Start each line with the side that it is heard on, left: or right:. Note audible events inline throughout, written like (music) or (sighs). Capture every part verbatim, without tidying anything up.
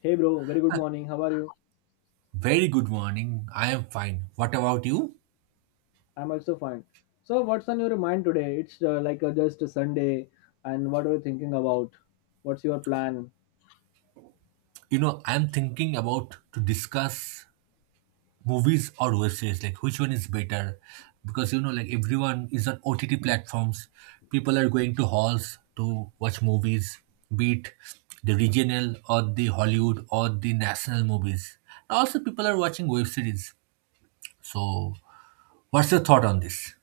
left: Hey bro, very good morning. How are you?
right: Very good morning. I am fine. What about you?
left: I'm also fine. So, what's on your mind today? It's uh, like uh, just a Sunday, and what are you thinking about? What's your plan?
right: You know, I'm thinking about to discuss movies or web series, like which one is better. Because you know, like everyone is on O T T platforms. People are going to halls to watch movies, be it the regional or the Hollywood or the national movies. Also, people are watching web series. So, what's your thought on this?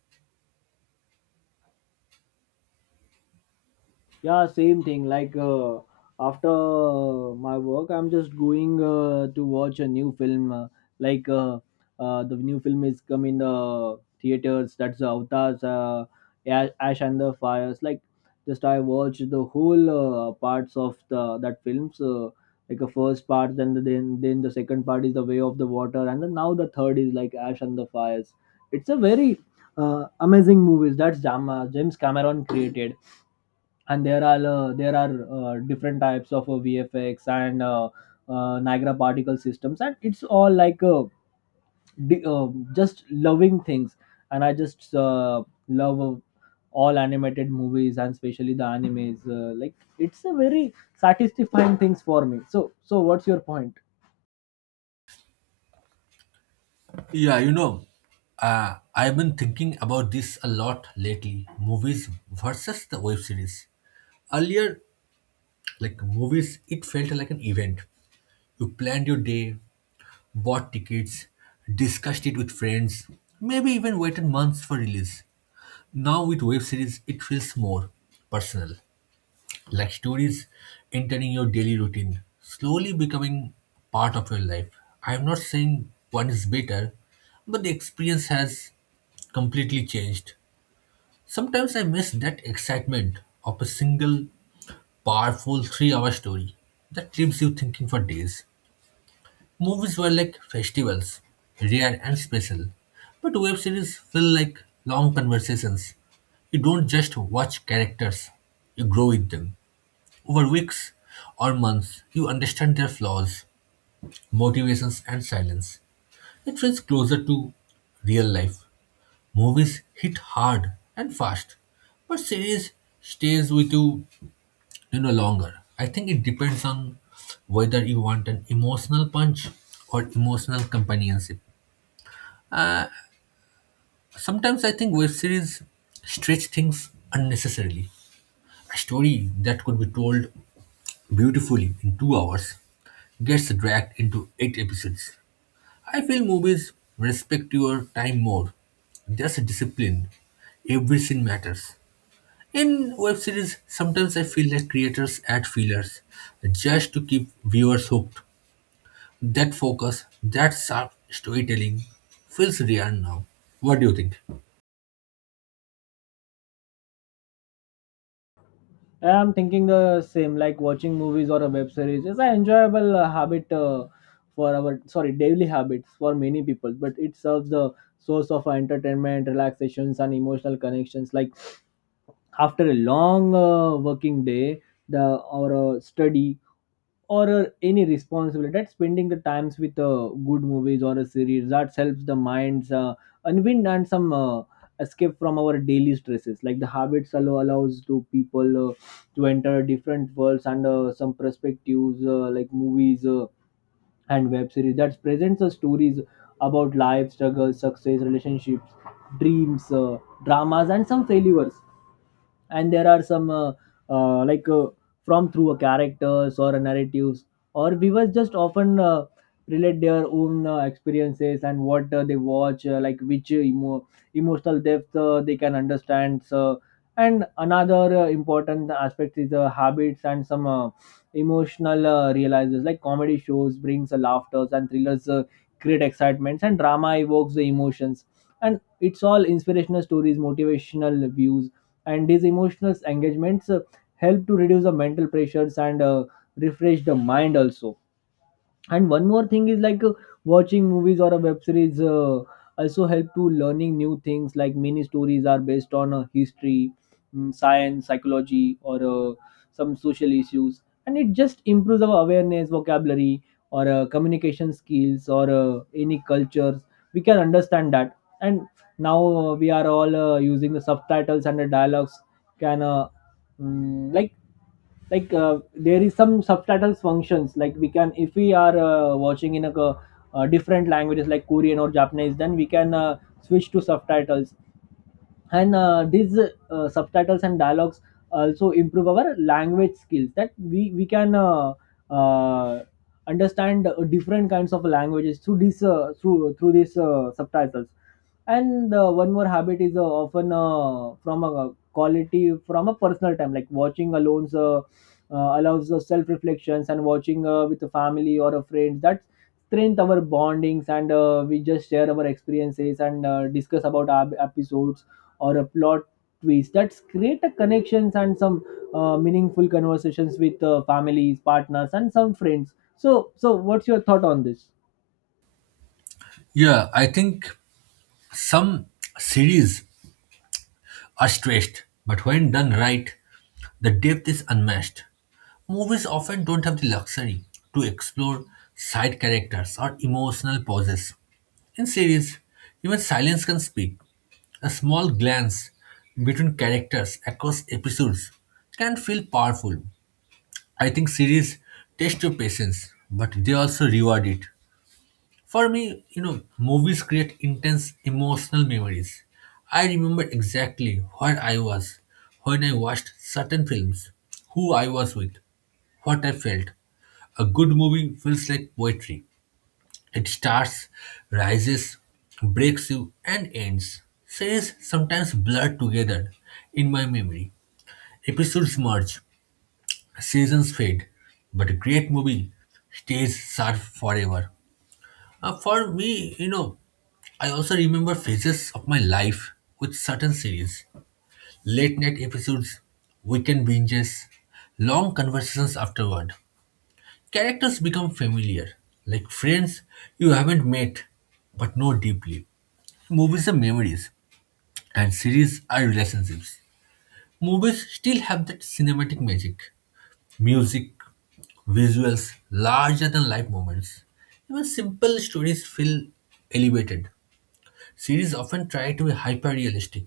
left: Yeah, same thing. Like uh, after my work, I'm just going uh, to watch a new film. Uh, like uh, uh, the new film is come in the theaters. That's the Avatars, uh, Ash Ash and the Fires. Like just I watched the whole uh, parts of the that film. So like a first part, then the, then then the second part is the Way of the Water, and then now the third is like Ash and the Fires. It's a very uh, amazing movies. That's Jam- James Cameron created, and there are uh, there are uh, different types of uh, V F X and uh, uh, Niagara particle systems, and it's all like uh, di- uh, just loving things. And I just uh, love uh, all animated movies, and especially the animes. Uh, like it's a very satisfying things for me. So so what's your point?
right: Yeah, you know, uh, I've been thinking about this a lot lately. Movies versus the web series. Earlier, like movies, it felt like an event. You planned your day, bought tickets, discussed it with friends, maybe even waited months for release. Now with web series, it feels more personal, like stories entering your daily routine, slowly becoming part of your life. I'm not saying one is better, but the experience has completely changed. Sometimes I miss that excitement of a single powerful three hour story that leaves you thinking for days. Movies were like festivals, rare and special, but web series feel like long conversations. You don't just watch characters, you grow with them. Over weeks or months, you understand their flaws, motivations, and silence. It feels closer to real life. Movies hit hard and fast, but series stays with you, you know, longer. I think it depends on whether you want an emotional punch or emotional companionship. Sometimes I think web series stretch things unnecessarily. A story that could be told beautifully in two hours gets dragged into eight episodes. I feel movies respect your time more. Just discipline. Every scene matters. In web series, sometimes I feel like creators add fillers just to keep viewers hooked. That focus, that sharp storytelling feels rare now. What do you think?
left: I'm thinking the same, like watching movies or a web series is an enjoyable uh, habit uh, for our sorry daily habits for many people, but it serves the source of entertainment, relaxations, and emotional connections. Like after a long uh, working day, the or a study or uh, any responsibility, that spending the times with uh, good movies or a series that helps the minds uh, unwind, and some uh, escape from our daily stresses. Like the habits allow allows to people uh, to enter different worlds and uh, some perspectives, uh, like movies uh, and web series that presents uh, stories about life struggles, success, relationships, dreams, uh, dramas, and some failures. And there are some uh, uh, like uh, from through a characters or a narratives or viewers just often uh, relate their own uh, experiences and what uh, they watch, uh, like which emo- emotional depth uh, they can understand. So and another uh, important aspect is uh, habits and some uh, emotional uh, realizers, like comedy shows brings uh, laughters, and thrillers uh, create excitements, and drama evokes the emotions, and it's all inspirational stories, motivational views. And these emotional engagements uh, help to reduce the mental pressures and uh, refresh the mind also. And one more thing is like uh, watching movies or a web series uh, also help to learning new things, like many stories are based on uh, history, mm, science, psychology, or uh, some social issues, and it just improves our awareness, vocabulary, or uh, communication skills, or uh, any cultures we can understand that. And now uh, we are all uh, using the subtitles, and the dialogues can uh, Mm, like like uh, there is some subtitles functions, like we can, if we are uh, watching in a, co- uh different languages like Korean or Japanese, then we can uh, switch to subtitles. And uh, these uh, subtitles and dialogues also improve our language skills, that we we can uh, uh, understand uh, different kinds of languages through this uh, through through these uh, subtitles. And uh, one more habit is uh, often uh, from a quality, from a personal time, like watching alone uh, uh, allows us self reflections, and watching uh, with a family or a friend that strength our bondings. And uh, we just share our experiences and uh, discuss about our episodes or a plot twist, that's create a connections and some uh, meaningful conversations with uh, families, partners, and some friends. So so what's your thought on this?
right: Yeah, I think some series are stretched, but when done right, the depth is unmatched. Movies often don't have the luxury to explore side characters or emotional pauses. In series, even silence can speak. A small glance between characters across episodes can feel powerful. I think series test your patience, but they also reward it. For me, you know, movies create intense emotional memories. I remember exactly where I was when I watched certain films, who I was with, what I felt. A good movie feels like poetry. It starts, rises, breaks you, and ends. Series sometimes blur together in my memory. Episodes merge, seasons fade, but a great movie stays sharp forever. Uh, for me, you know, I also remember phases of my life with certain series, late night episodes, weekend binges, long conversations afterward. Characters become familiar, like friends you haven't met but know deeply. Movies are memories, and series are relationships. Movies still have that cinematic magic, music, visuals, larger than life moments. Even simple stories feel elevated. Series often try to be hyper realistic,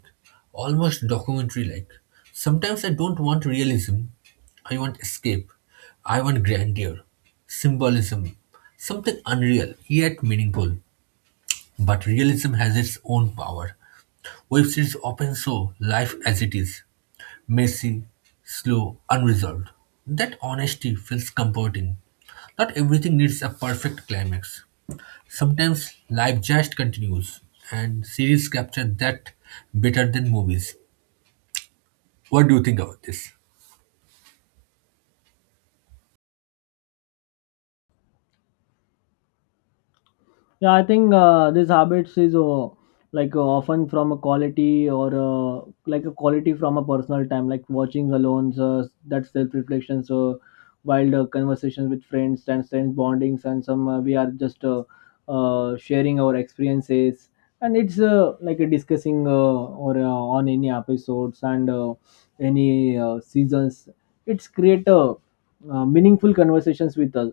right: almost documentary like. Sometimes I don't want realism, I want escape, I want grandeur, symbolism, something unreal yet meaningful. But realism has its own power. Web series often show life as it is, messy, slow, unresolved. That honesty feels comforting. Not everything needs a perfect climax. Sometimes life just continues, and series capture that better than movies. What do you think about this?
left: Yeah, I think uh, this habits is uh, like uh, often from a quality, or uh, like a quality from a personal time, like watching alone, uh, that self reflection. So, wild uh, conversations with friends, and friends bondings, and some uh, we are just uh, uh, sharing our experiences, and it's uh, like a discussing uh, or uh, on any episodes and uh, any uh, seasons. It's create a uh, meaningful conversations with us,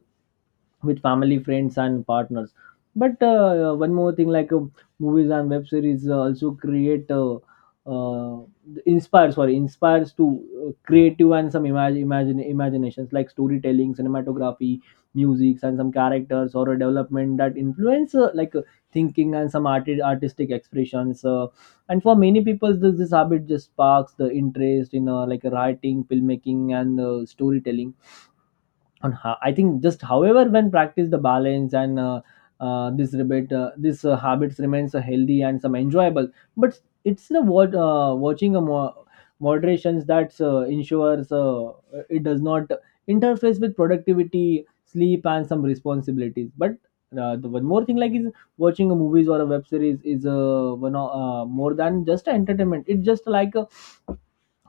left: with family, friends, and partners. But uh, one more thing, like um movies and web series uh, also create, uh, uh, inspire, sorry, inspires to uh, creative and some imag imagine imaginations, like storytelling, cinematography, music, and some characters or a development that influence uh, like uh, thinking and some art- artistic expressions. Uh, and for many people, this, this habit just sparks the interest in uh, like writing, filmmaking, and uh, storytelling. On how I think just however when practice the balance and uh, uh, this rebate uh, this uh, habits remains uh, healthy and some enjoyable. But it's the what uh, watching a mo- moderations that uh, ensures uh, it does not interface with productivity, sleep, and some responsibilities. But uh, the one more thing like is watching a movies or a web series is uh, one o- uh, more than just entertainment, it's just like a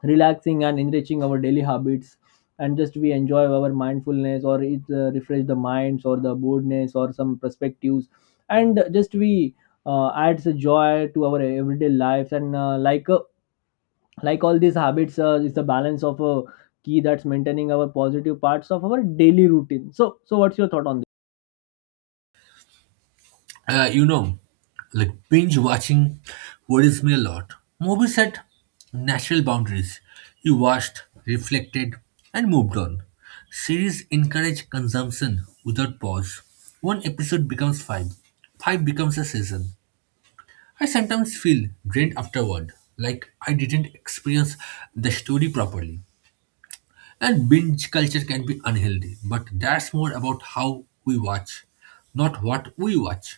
left: relaxing and enriching our daily habits. And just we enjoy our mindfulness, or it uh, refresh the minds or the boredness or some perspectives. And just we uh, adds a joy to our everyday lives. And uh, like uh, like all these habits uh, is the balance of a key that's maintaining our positive parts of our daily routine. So so what's your thought on this?
right: Uh, you know, like binge watching worries me a lot. Movies had natural boundaries. You watched, reflected, and moved on. Series encourage consumption without pause. One episode becomes five, five becomes a season. I sometimes feel drained afterward, like I didn't experience the story properly. And binge culture can be unhealthy, but that's more about how we watch, not what we watch.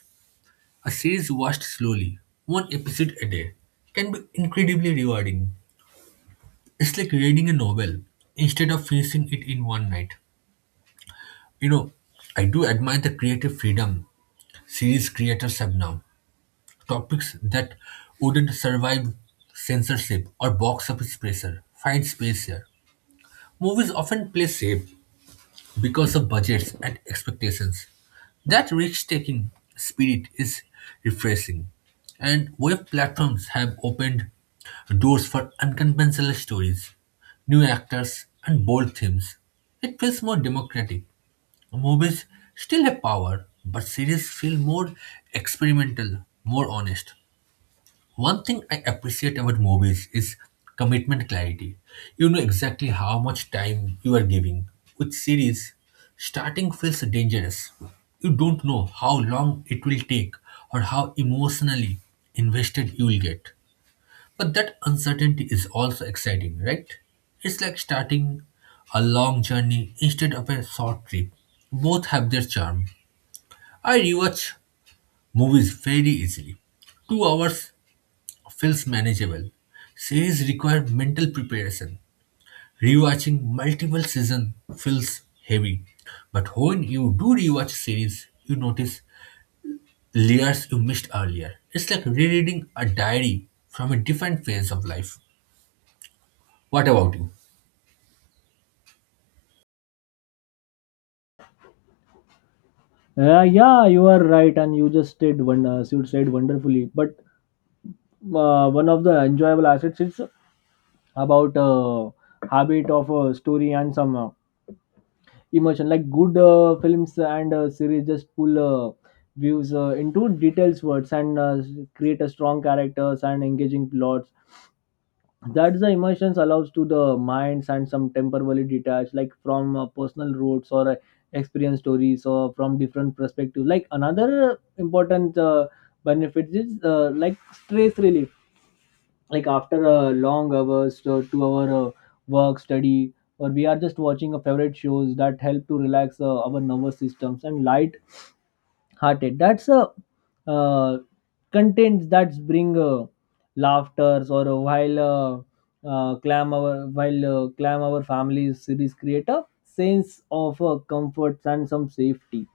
right: A series watched slowly, one episode a day, can be incredibly rewarding. It's like reading a novel instead of finishing it in one night. You know, I do admire the creative freedom series creators have now. Topics that wouldn't survive censorship or box office pressure find space here. Movies often play safe, because of budgets and expectations. That risk taking spirit is refreshing. And web platforms have opened doors for unconventional stories, new actors, and bold themes. It feels more democratic. Movies still have power, but series feel more experimental, more honest. One thing I appreciate about movies is commitment clarity. You know exactly how much time you are giving. With series, starting feels dangerous. You don't know how long it will take or how emotionally invested you will get. But that uncertainty is also exciting, right? It's like starting a long journey instead of a short trip. Both have their charm. I rewatch movies very easily. Two hours feels manageable. Series require mental preparation. Rewatching multiple seasons feels heavy. But when you do rewatch series, you notice layers you missed earlier. It's like rereading a diary from a different phase of life. What about you?
left: Yeah, yeah, you are right, and you just did one. Uh, you said wonderfully. But uh, one of the enjoyable assets is about uh, habit of uh, story and some uh, emotion, like good uh, films and uh, series just pull uh, views uh, into details words and uh, create a strong characters and engaging plots, that's the emotions allows to the minds and some temporarily detached like from uh, personal roots or uh, experience stories or from different perspective. Like another important uh, benefit is uh, like stress relief, like after a long hours uh, two hour uh, work, study, or we are just watching a favorite shows that help to relax uh, our nervous systems and light hearted. That's a uh, contents that bring uh, laughters or uh, while uh, uh, clam our while uh, clam our families series create a sense of uh, comfort and some safety.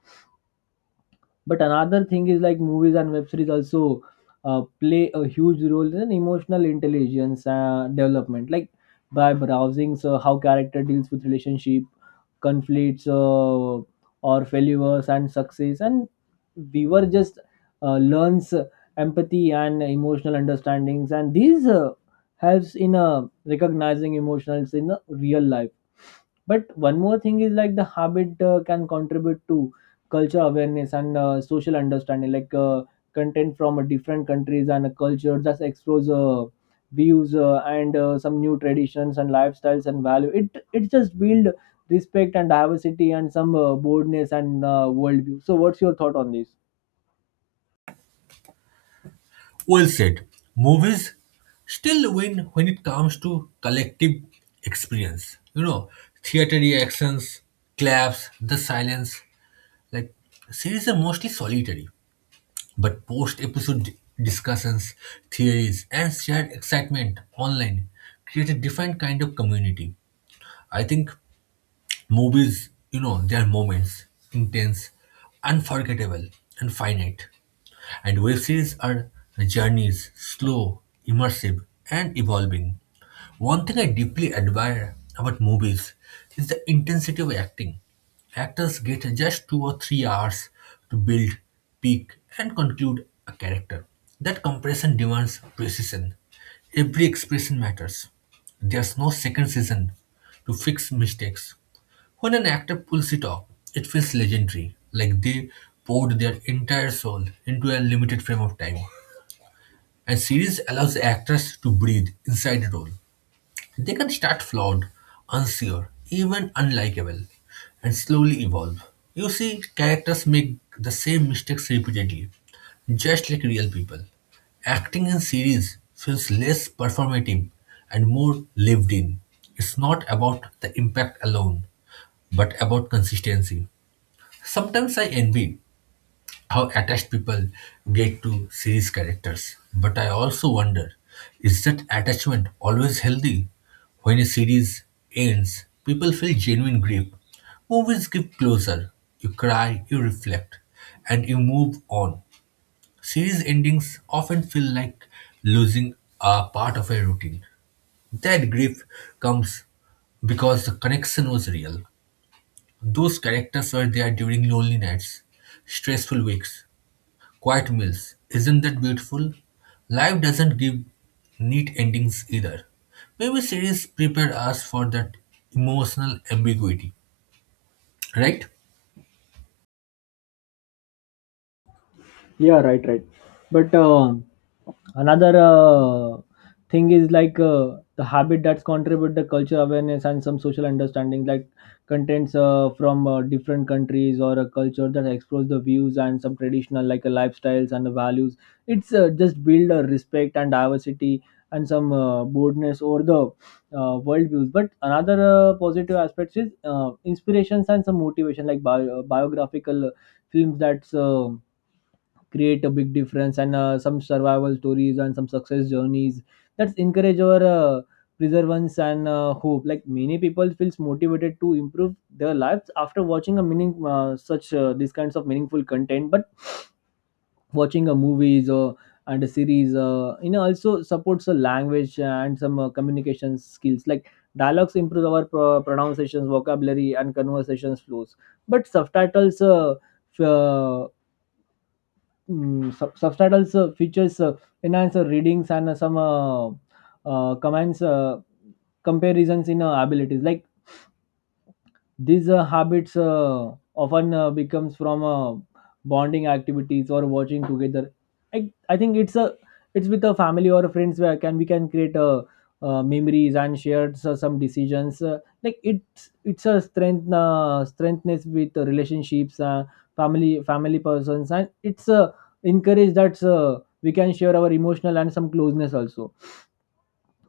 left: But another thing is like movies and web series also uh, play a huge role in emotional intelligence uh, development, like by browsing so how character deals with relationship conflicts, uh, or failures and success, and viewer just uh, learns empathy and emotional understandings, and these uh, helps in uh, recognizing emotions in uh, real life. But one more thing is like the habit uh, can contribute to culture awareness and uh, social understanding, like uh, content from uh, different countries and uh, cultures just explores uh, views uh, and uh, some new traditions and lifestyles and value, it it just build respect and diversity and some uh, boldness and uh, worldview. So what's your thought on this?
right: Well said. Movies still win when it comes to collective experience. You know, theater reactions, claps, the silence. Like series are mostly solitary. But post episode discussions, theories, and shared excitement online create a different kind of community. I think movies, you know, their moments, intense, unforgettable, and finite. And web series are journeys, slow, immersive, and evolving. One thing I deeply admire about movies is the intensity of acting. Actors get just two or three hours to build, peak, and conclude a character. That compression demands precision. Every expression matters. There's no second season to fix mistakes. When an actor pulls it off, it feels legendary, like they poured their entire soul into a limited frame of time. And series allows actors to breathe inside the role. They can start flawed, unsure, even unlikable, and slowly evolve. You see, characters make the same mistakes repeatedly, just like real people. Acting in series feels less performative and more lived in. It's not about the impact alone, but about consistency. Sometimes I envy how attached people get to series characters, but I also wonder, is that attachment always healthy? When a series ends, people feel genuine grief. Movies give closure. You cry, you reflect, and you move on. Series endings often feel like losing a part of a routine. That grief comes because the connection was real. Those characters were there during lonely nights, stressful weeks, quiet meals. Isn't that beautiful? Life doesn't give neat endings either. Maybe series prepare us for that emotional ambiguity, right?
left: Yeah, right, right. But um another uh, thing is like uh, the habit that's contribute the culture awareness and some social understanding, like contents uh, from uh, different countries or a culture, that explores the views and some traditional like uh, lifestyles and the values. It's uh, just build a respect and diversity and some uh, boldness over the uh, world views. But another uh, positive aspect is uh, inspirations and some motivation, like bio- uh, biographical uh, films that's uh, create a big difference and uh, some survival stories and some success journeys, that's encourage our uh, perseverance and uh, hope. Like many people feels motivated to improve their lives after watching a meaning uh, such uh, these kinds of meaningful content. But watching a movies or and a series, uh, you know, also supports a language and some uh, communication skills, like dialogues improve our pro- pronunciations, vocabulary, and conversations flows. But subtitles uh, f- uh, Mm, sub- subtitles also features uh, enhanced readings and uh, some uh, uh, commands uh, comparisons in uh, abilities. Like these uh, habits uh, often uh, becomes from uh, bonding activities or watching together. I, I think it's a it's with a family or friends where can we can create uh uh, memories and share so- some decisions. Uh, like it's it's a strength uh, strengthness with the relationships, uh, family family persons, and it's uh, encourage that uh, we can share our emotional and some closeness also.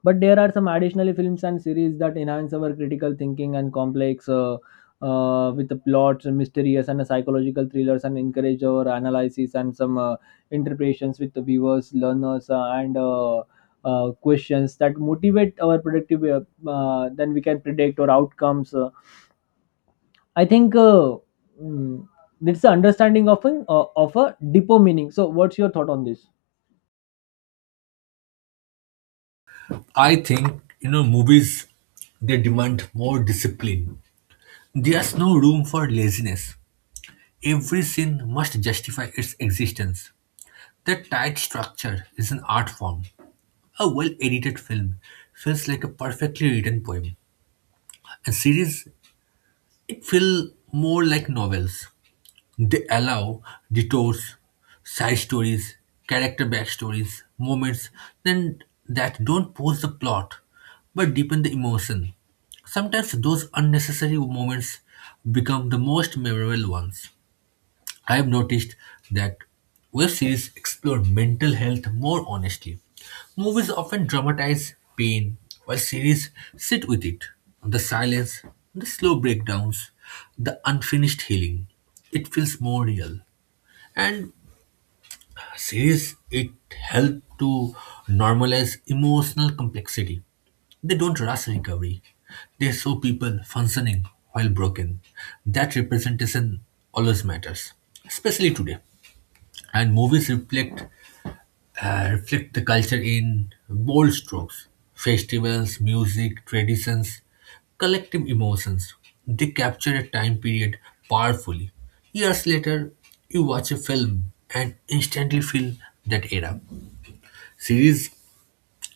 left: But there are some additional films and series that enhance our critical thinking and complex uh, uh, with the plots, and mysterious and psychological thrillers, and encourage our analysis and some uh, interpretations with the viewers, learners, uh, and uh, uh, questions that motivate our productive. Uh, uh, then we can predict our outcomes. Uh, I think uh, mm, it's the understanding of an uh, of a deeper meaning. So, what's your thought on this?
right: I think, you know, movies, they demand more discipline. There's no room for laziness. Every scene must justify its existence. That tight structure is an art form. A well-edited film feels like a perfectly written poem. And series, it feel more like novels. They allow detours, side stories, character backstories, moments then that don't push the plot but deepen the emotion. Sometimes those unnecessary moments become the most memorable ones. I've noticed that web series explore mental health more honestly. Movies often dramatize pain, while series sit with it. The silence, the slow breakdowns, the unfinished healing. It feels more real. And series, it help to normalize emotional complexity. They don't rush recovery. They show people functioning while broken. That representation always matters, especially today. And movies reflect uh, reflect the culture in bold strokes, festivals, music, traditions, collective emotions. They capture a time period powerfully. Years later, you watch a film and instantly feel that era. Series,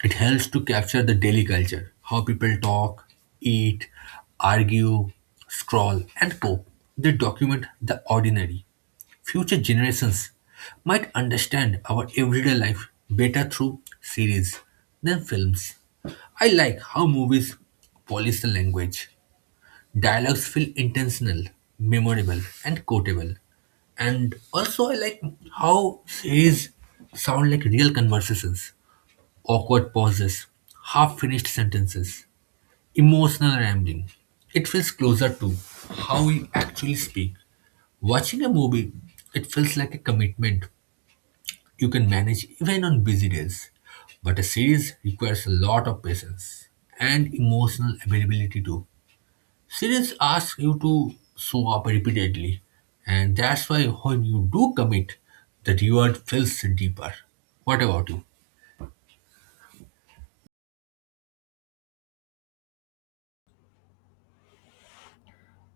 right: it helps to capture the daily culture, how people talk, eat, argue, scroll, and cope. They document the ordinary. Future generations might understand our everyday life better through series than films. I like how movies polish the language. Dialogues feel intentional, memorable, and quotable. And also, I like how series sound like real conversations. Awkward pauses, half finished sentences, emotional rambling. It feels closer to how we actually speak. Watching a movie, it feels like a commitment you can manage even on busy days. But a series requires a lot of patience and emotional availability too. Series asks you to show up repeatedly, and that's why when you do commit, the reward feels deeper. What about you?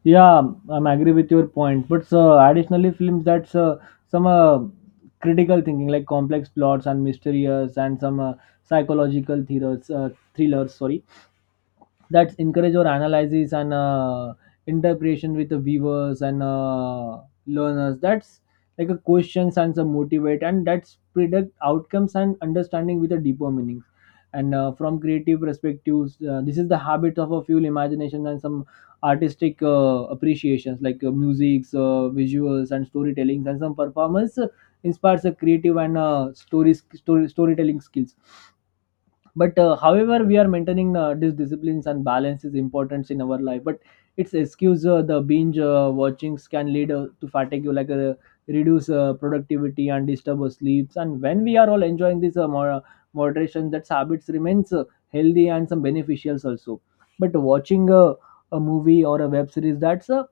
left: Yeah, I'm agree with your point. But so additionally, films that's uh, some uh, critical thinking, like complex plots and mysterious and some uh, psychological thrillers, uh, thrillers. Sorry, that encourage or analyzes and uh, interpretation with the viewers and uh, learners, that's like a questions and some motivate and that's predict outcomes and understanding with a deeper meaning and uh, from creative perspectives. Uh, this is the habit of a few imagination and some artistic uh, appreciations like uh, musics, uh, visuals and storytelling and some performance uh, inspires a creative and uh, story, story storytelling skills. But uh, however, we are maintaining uh, these disciplines, and balance is important in our life, but it's excuse uh, the binge uh, watchings can lead uh, to fatigue, like uh, reduce uh, productivity and disturb our sleeps. And when we are all enjoying this uh, mo- uh, moderation that habits remains uh, healthy and some beneficials also. But watching a, a movie or a web series, that's a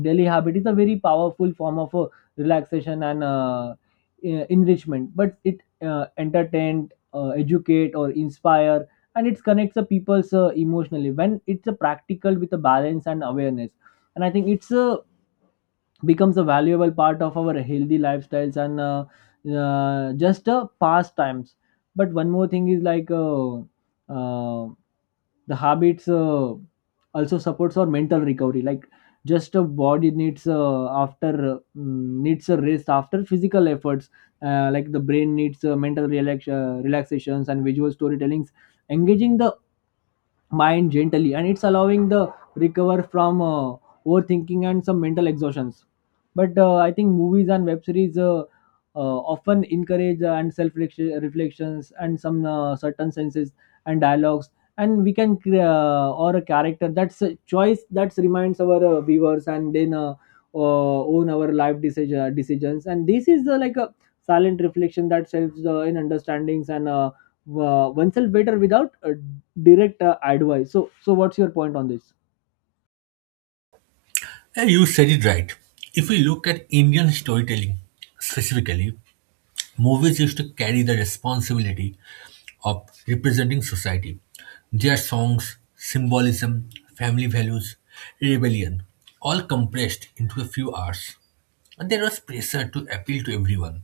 left: daily habit, is a very powerful form of uh, relaxation and uh, e- enrichment. But it uh, entertain, uh, educate or inspire, and it connects the people's uh, emotionally when it's a practical with a balance and awareness. And I think it's a becomes a valuable part of our healthy lifestyles and uh, uh, just uh, pastimes. But one more thing is like, uh, uh, the habits uh, also supports our mental recovery. Like, just a body needs, uh, after uh, mm, needs a rest after physical efforts. Uh, like the brain needs uh, mental relax- uh, relaxations and visual storytellings. Engaging the mind gently and it's allowing the recover from uh, overthinking and some mental exhaustions. But uh, I think movies and web series uh, uh, often encourage uh, and self reflections and some uh, certain senses and dialogues. And we can cre- uh, or a character that's a choice that reminds our uh, viewers, and then uh, uh, own our life decision, decisions. And this is uh, like a silent reflection that helps uh, in understandings and uh, uh, oneself better without uh, direct uh, advice. So, so what's your point on this?
right: Yeah, you said it right. If we look at Indian storytelling specifically, movies used to carry the responsibility of representing society. Their songs, symbolism, family values, rebellion, all compressed into a few hours. And there was pressure to appeal to everyone.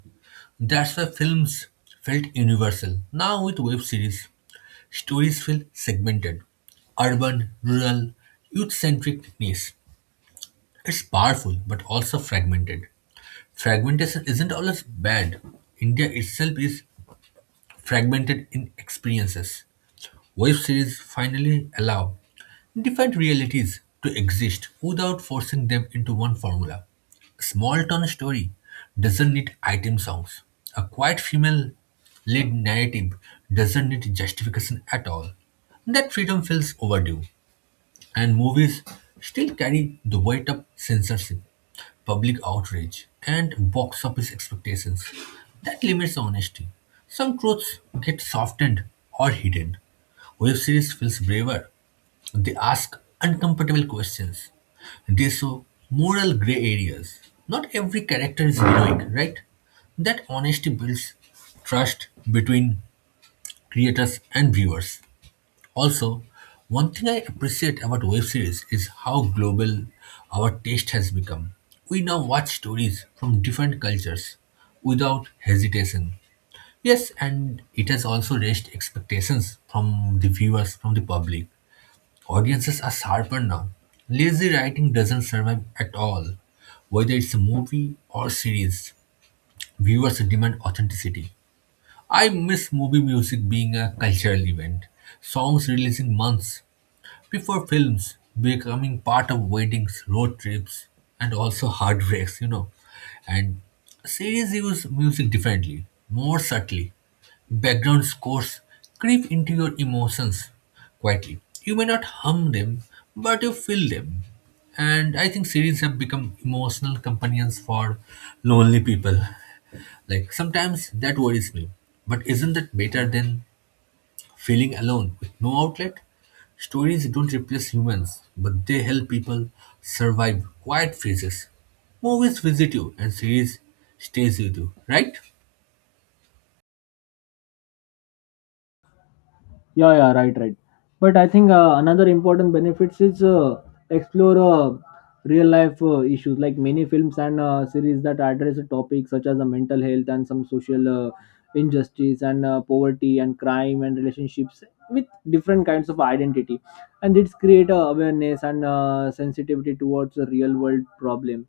right: That's why films felt universal. Now, with web series, stories feel segmented: urban, rural, youth centric, niche. It's powerful but also fragmented. Fragmentation isn't always bad. India itself is fragmented in experiences. Web series finally allow different realities to exist without forcing them into one formula. A small town story doesn't need item songs. A quiet female lead narrative doesn't need justification at all. That freedom feels overdue. And movies still carry the weight of censorship, public outrage, and box office expectations. That limits honesty. Some truths get softened or hidden. Web series feels braver. They ask uncomfortable questions. They show moral gray areas. Not every character is heroic, right? That honesty builds trust between creators and viewers. Also, one thing I appreciate about web series is how global our taste has become. We now watch stories from different cultures without hesitation. Yes, and it has also raised expectations from the viewers, from the public. Audiences are sharper now. Lazy writing doesn't survive at all. Whether it's a movie or series, viewers demand authenticity. I miss movie music being a cultural event, songs releasing months before films, becoming part of weddings, road trips, and also heartbreaks, you know. And series use music differently, more subtly. Background scores creep into your emotions quietly. You may not hum them, but you feel them. And I think series have become emotional companions for lonely people. Like sometimes that worries me. But isn't that better than feeling alone with no outlet? Stories don't replace humans, but they help people survive quiet phases. Movies visit you and series stays with you, right?
left: Yeah, yeah, right, right. But I think uh, another important benefits is uh, explore uh, real life uh, issues, like many films and uh, series that address topics such as uh, mental health and some social uh, injustice and uh, poverty and crime and relationships with different kinds of identity. And it's create uh, awareness and uh, sensitivity towards the real world problem.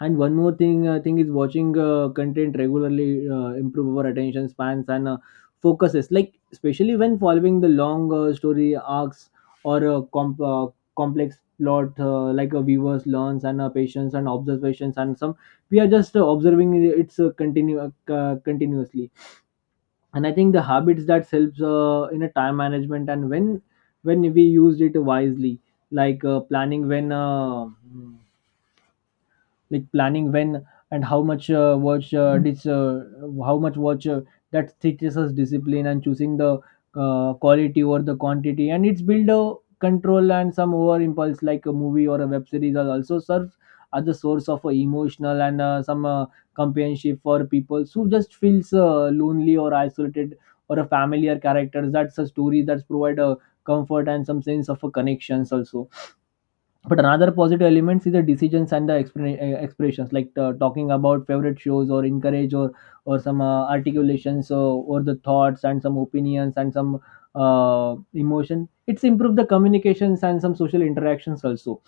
left: And one more thing I think is watching uh, content regularly uh, improve our attention spans and uh, focuses, like especially when following the long uh, story arcs or uh, comp- uh, complex plot, uh, like a viewers learns and uh, patience and observations, and some we are just uh, observing it's uh, continue uh, continuously. And I think the habits that helps uh, in a time management and when when we used it wisely, like uh, planning when uh, like planning when and how much uh, watch uh, dis, uh, how much watch, uh, that teaches us discipline and choosing the uh, quality over the quantity. And it's build a control and some over impulse, like a movie or a web series are also serve as a source of uh, emotional and uh, some uh, companionship for people who just feels uh, lonely or isolated, or a familiar characters, that's a story that's provide a comfort and some sense of a connections also. But another positive elements is the decisions and the explan- uh, expressions, like uh, talking about favorite shows or encourage, or or some uh, articulations or, or the thoughts and some opinions and some uh, emotion, it's improved the communications and some social interactions also.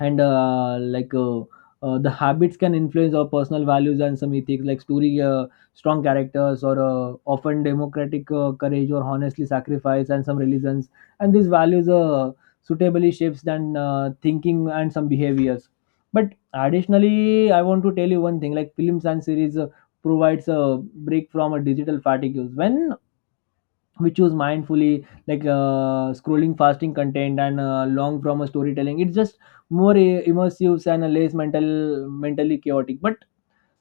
left: And uh, like uh, uh, The habits can influence our personal values and some ethics, like story, uh, strong characters or uh, often democratic uh, courage or honestly sacrifice and some religions. And these values uh, suitably shapes then uh, thinking and some behaviors. But additionally, I want to tell you one thing, like films and series uh, provides a break from a digital fatigue. When we choose mindfully, like uh, scrolling fasting content and uh, long from a storytelling, it's just more uh, immersive and less mental mentally chaotic. But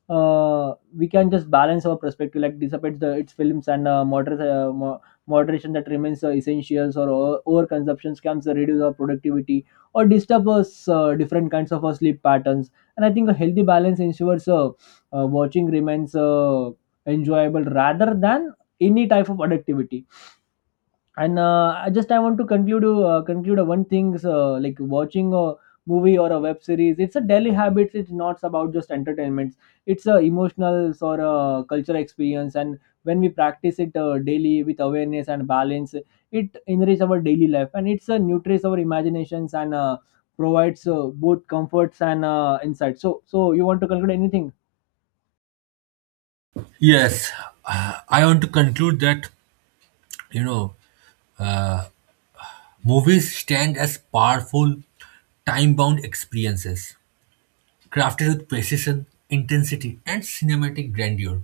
left: uh, we can just balance our perspective, like dissipates the its films and uh, moder- uh, mo- moderation that remains uh, essentials, or o- over consumptions can reduce our productivity or disturb us uh, different kinds of our sleep patterns. And I think a healthy balance ensures uh, uh, watching remains uh, enjoyable rather than any type of addictivity. And uh, I just I want to conclude uh, conclude uh, one thing, uh, like watching a movie or a web series, it's a daily habit, it's not about just entertainment. It's a emotional or a cultural experience, and when we practice it uh, daily with awareness and balance, it enriches our daily life, and it's a uh, nutrients our imaginations and uh, provides uh, both comforts and uh, insights. So, so you want to conclude anything?
right: Yes, uh, I want to conclude that, you know, movies stand as powerful, time bound experiences, crafted with precision, intensity, and cinematic grandeur.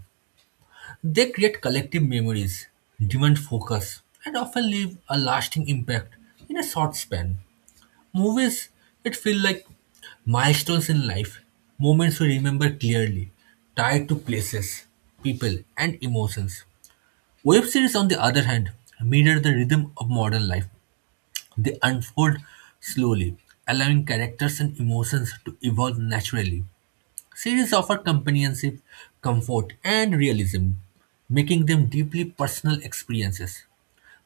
right: They create collective memories, demand focus, and often leave a lasting impact in a short span. Movies, it feel like milestones in life, moments we remember clearly, tied to places, people, and emotions. Web series, on the other hand, mirror the rhythm of modern life. They unfold slowly, allowing characters and emotions to evolve naturally. Series offer companionship, comfort, and realism, making them deeply personal experiences.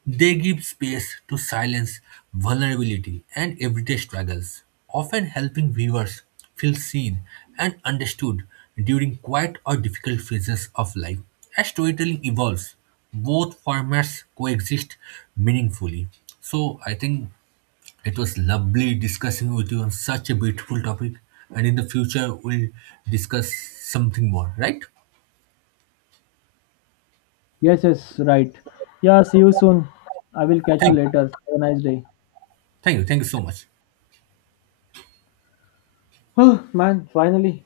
right: They give space to silence, vulnerability, and everyday struggles, often helping viewers feel seen and understood during quiet or difficult phases of life. As storytelling evolves, both formats coexist meaningfully. So I think it was lovely discussing with you on such a beautiful topic, and in the future we'll discuss something more, right?
left: Yes, yes. Right. Yeah, see you soon. I will catch you
right: Thank,
left: later.
right: you.
left: Have a nice day.
right: Thank you, thank you so much.
left: (sighs) Oh man, finally.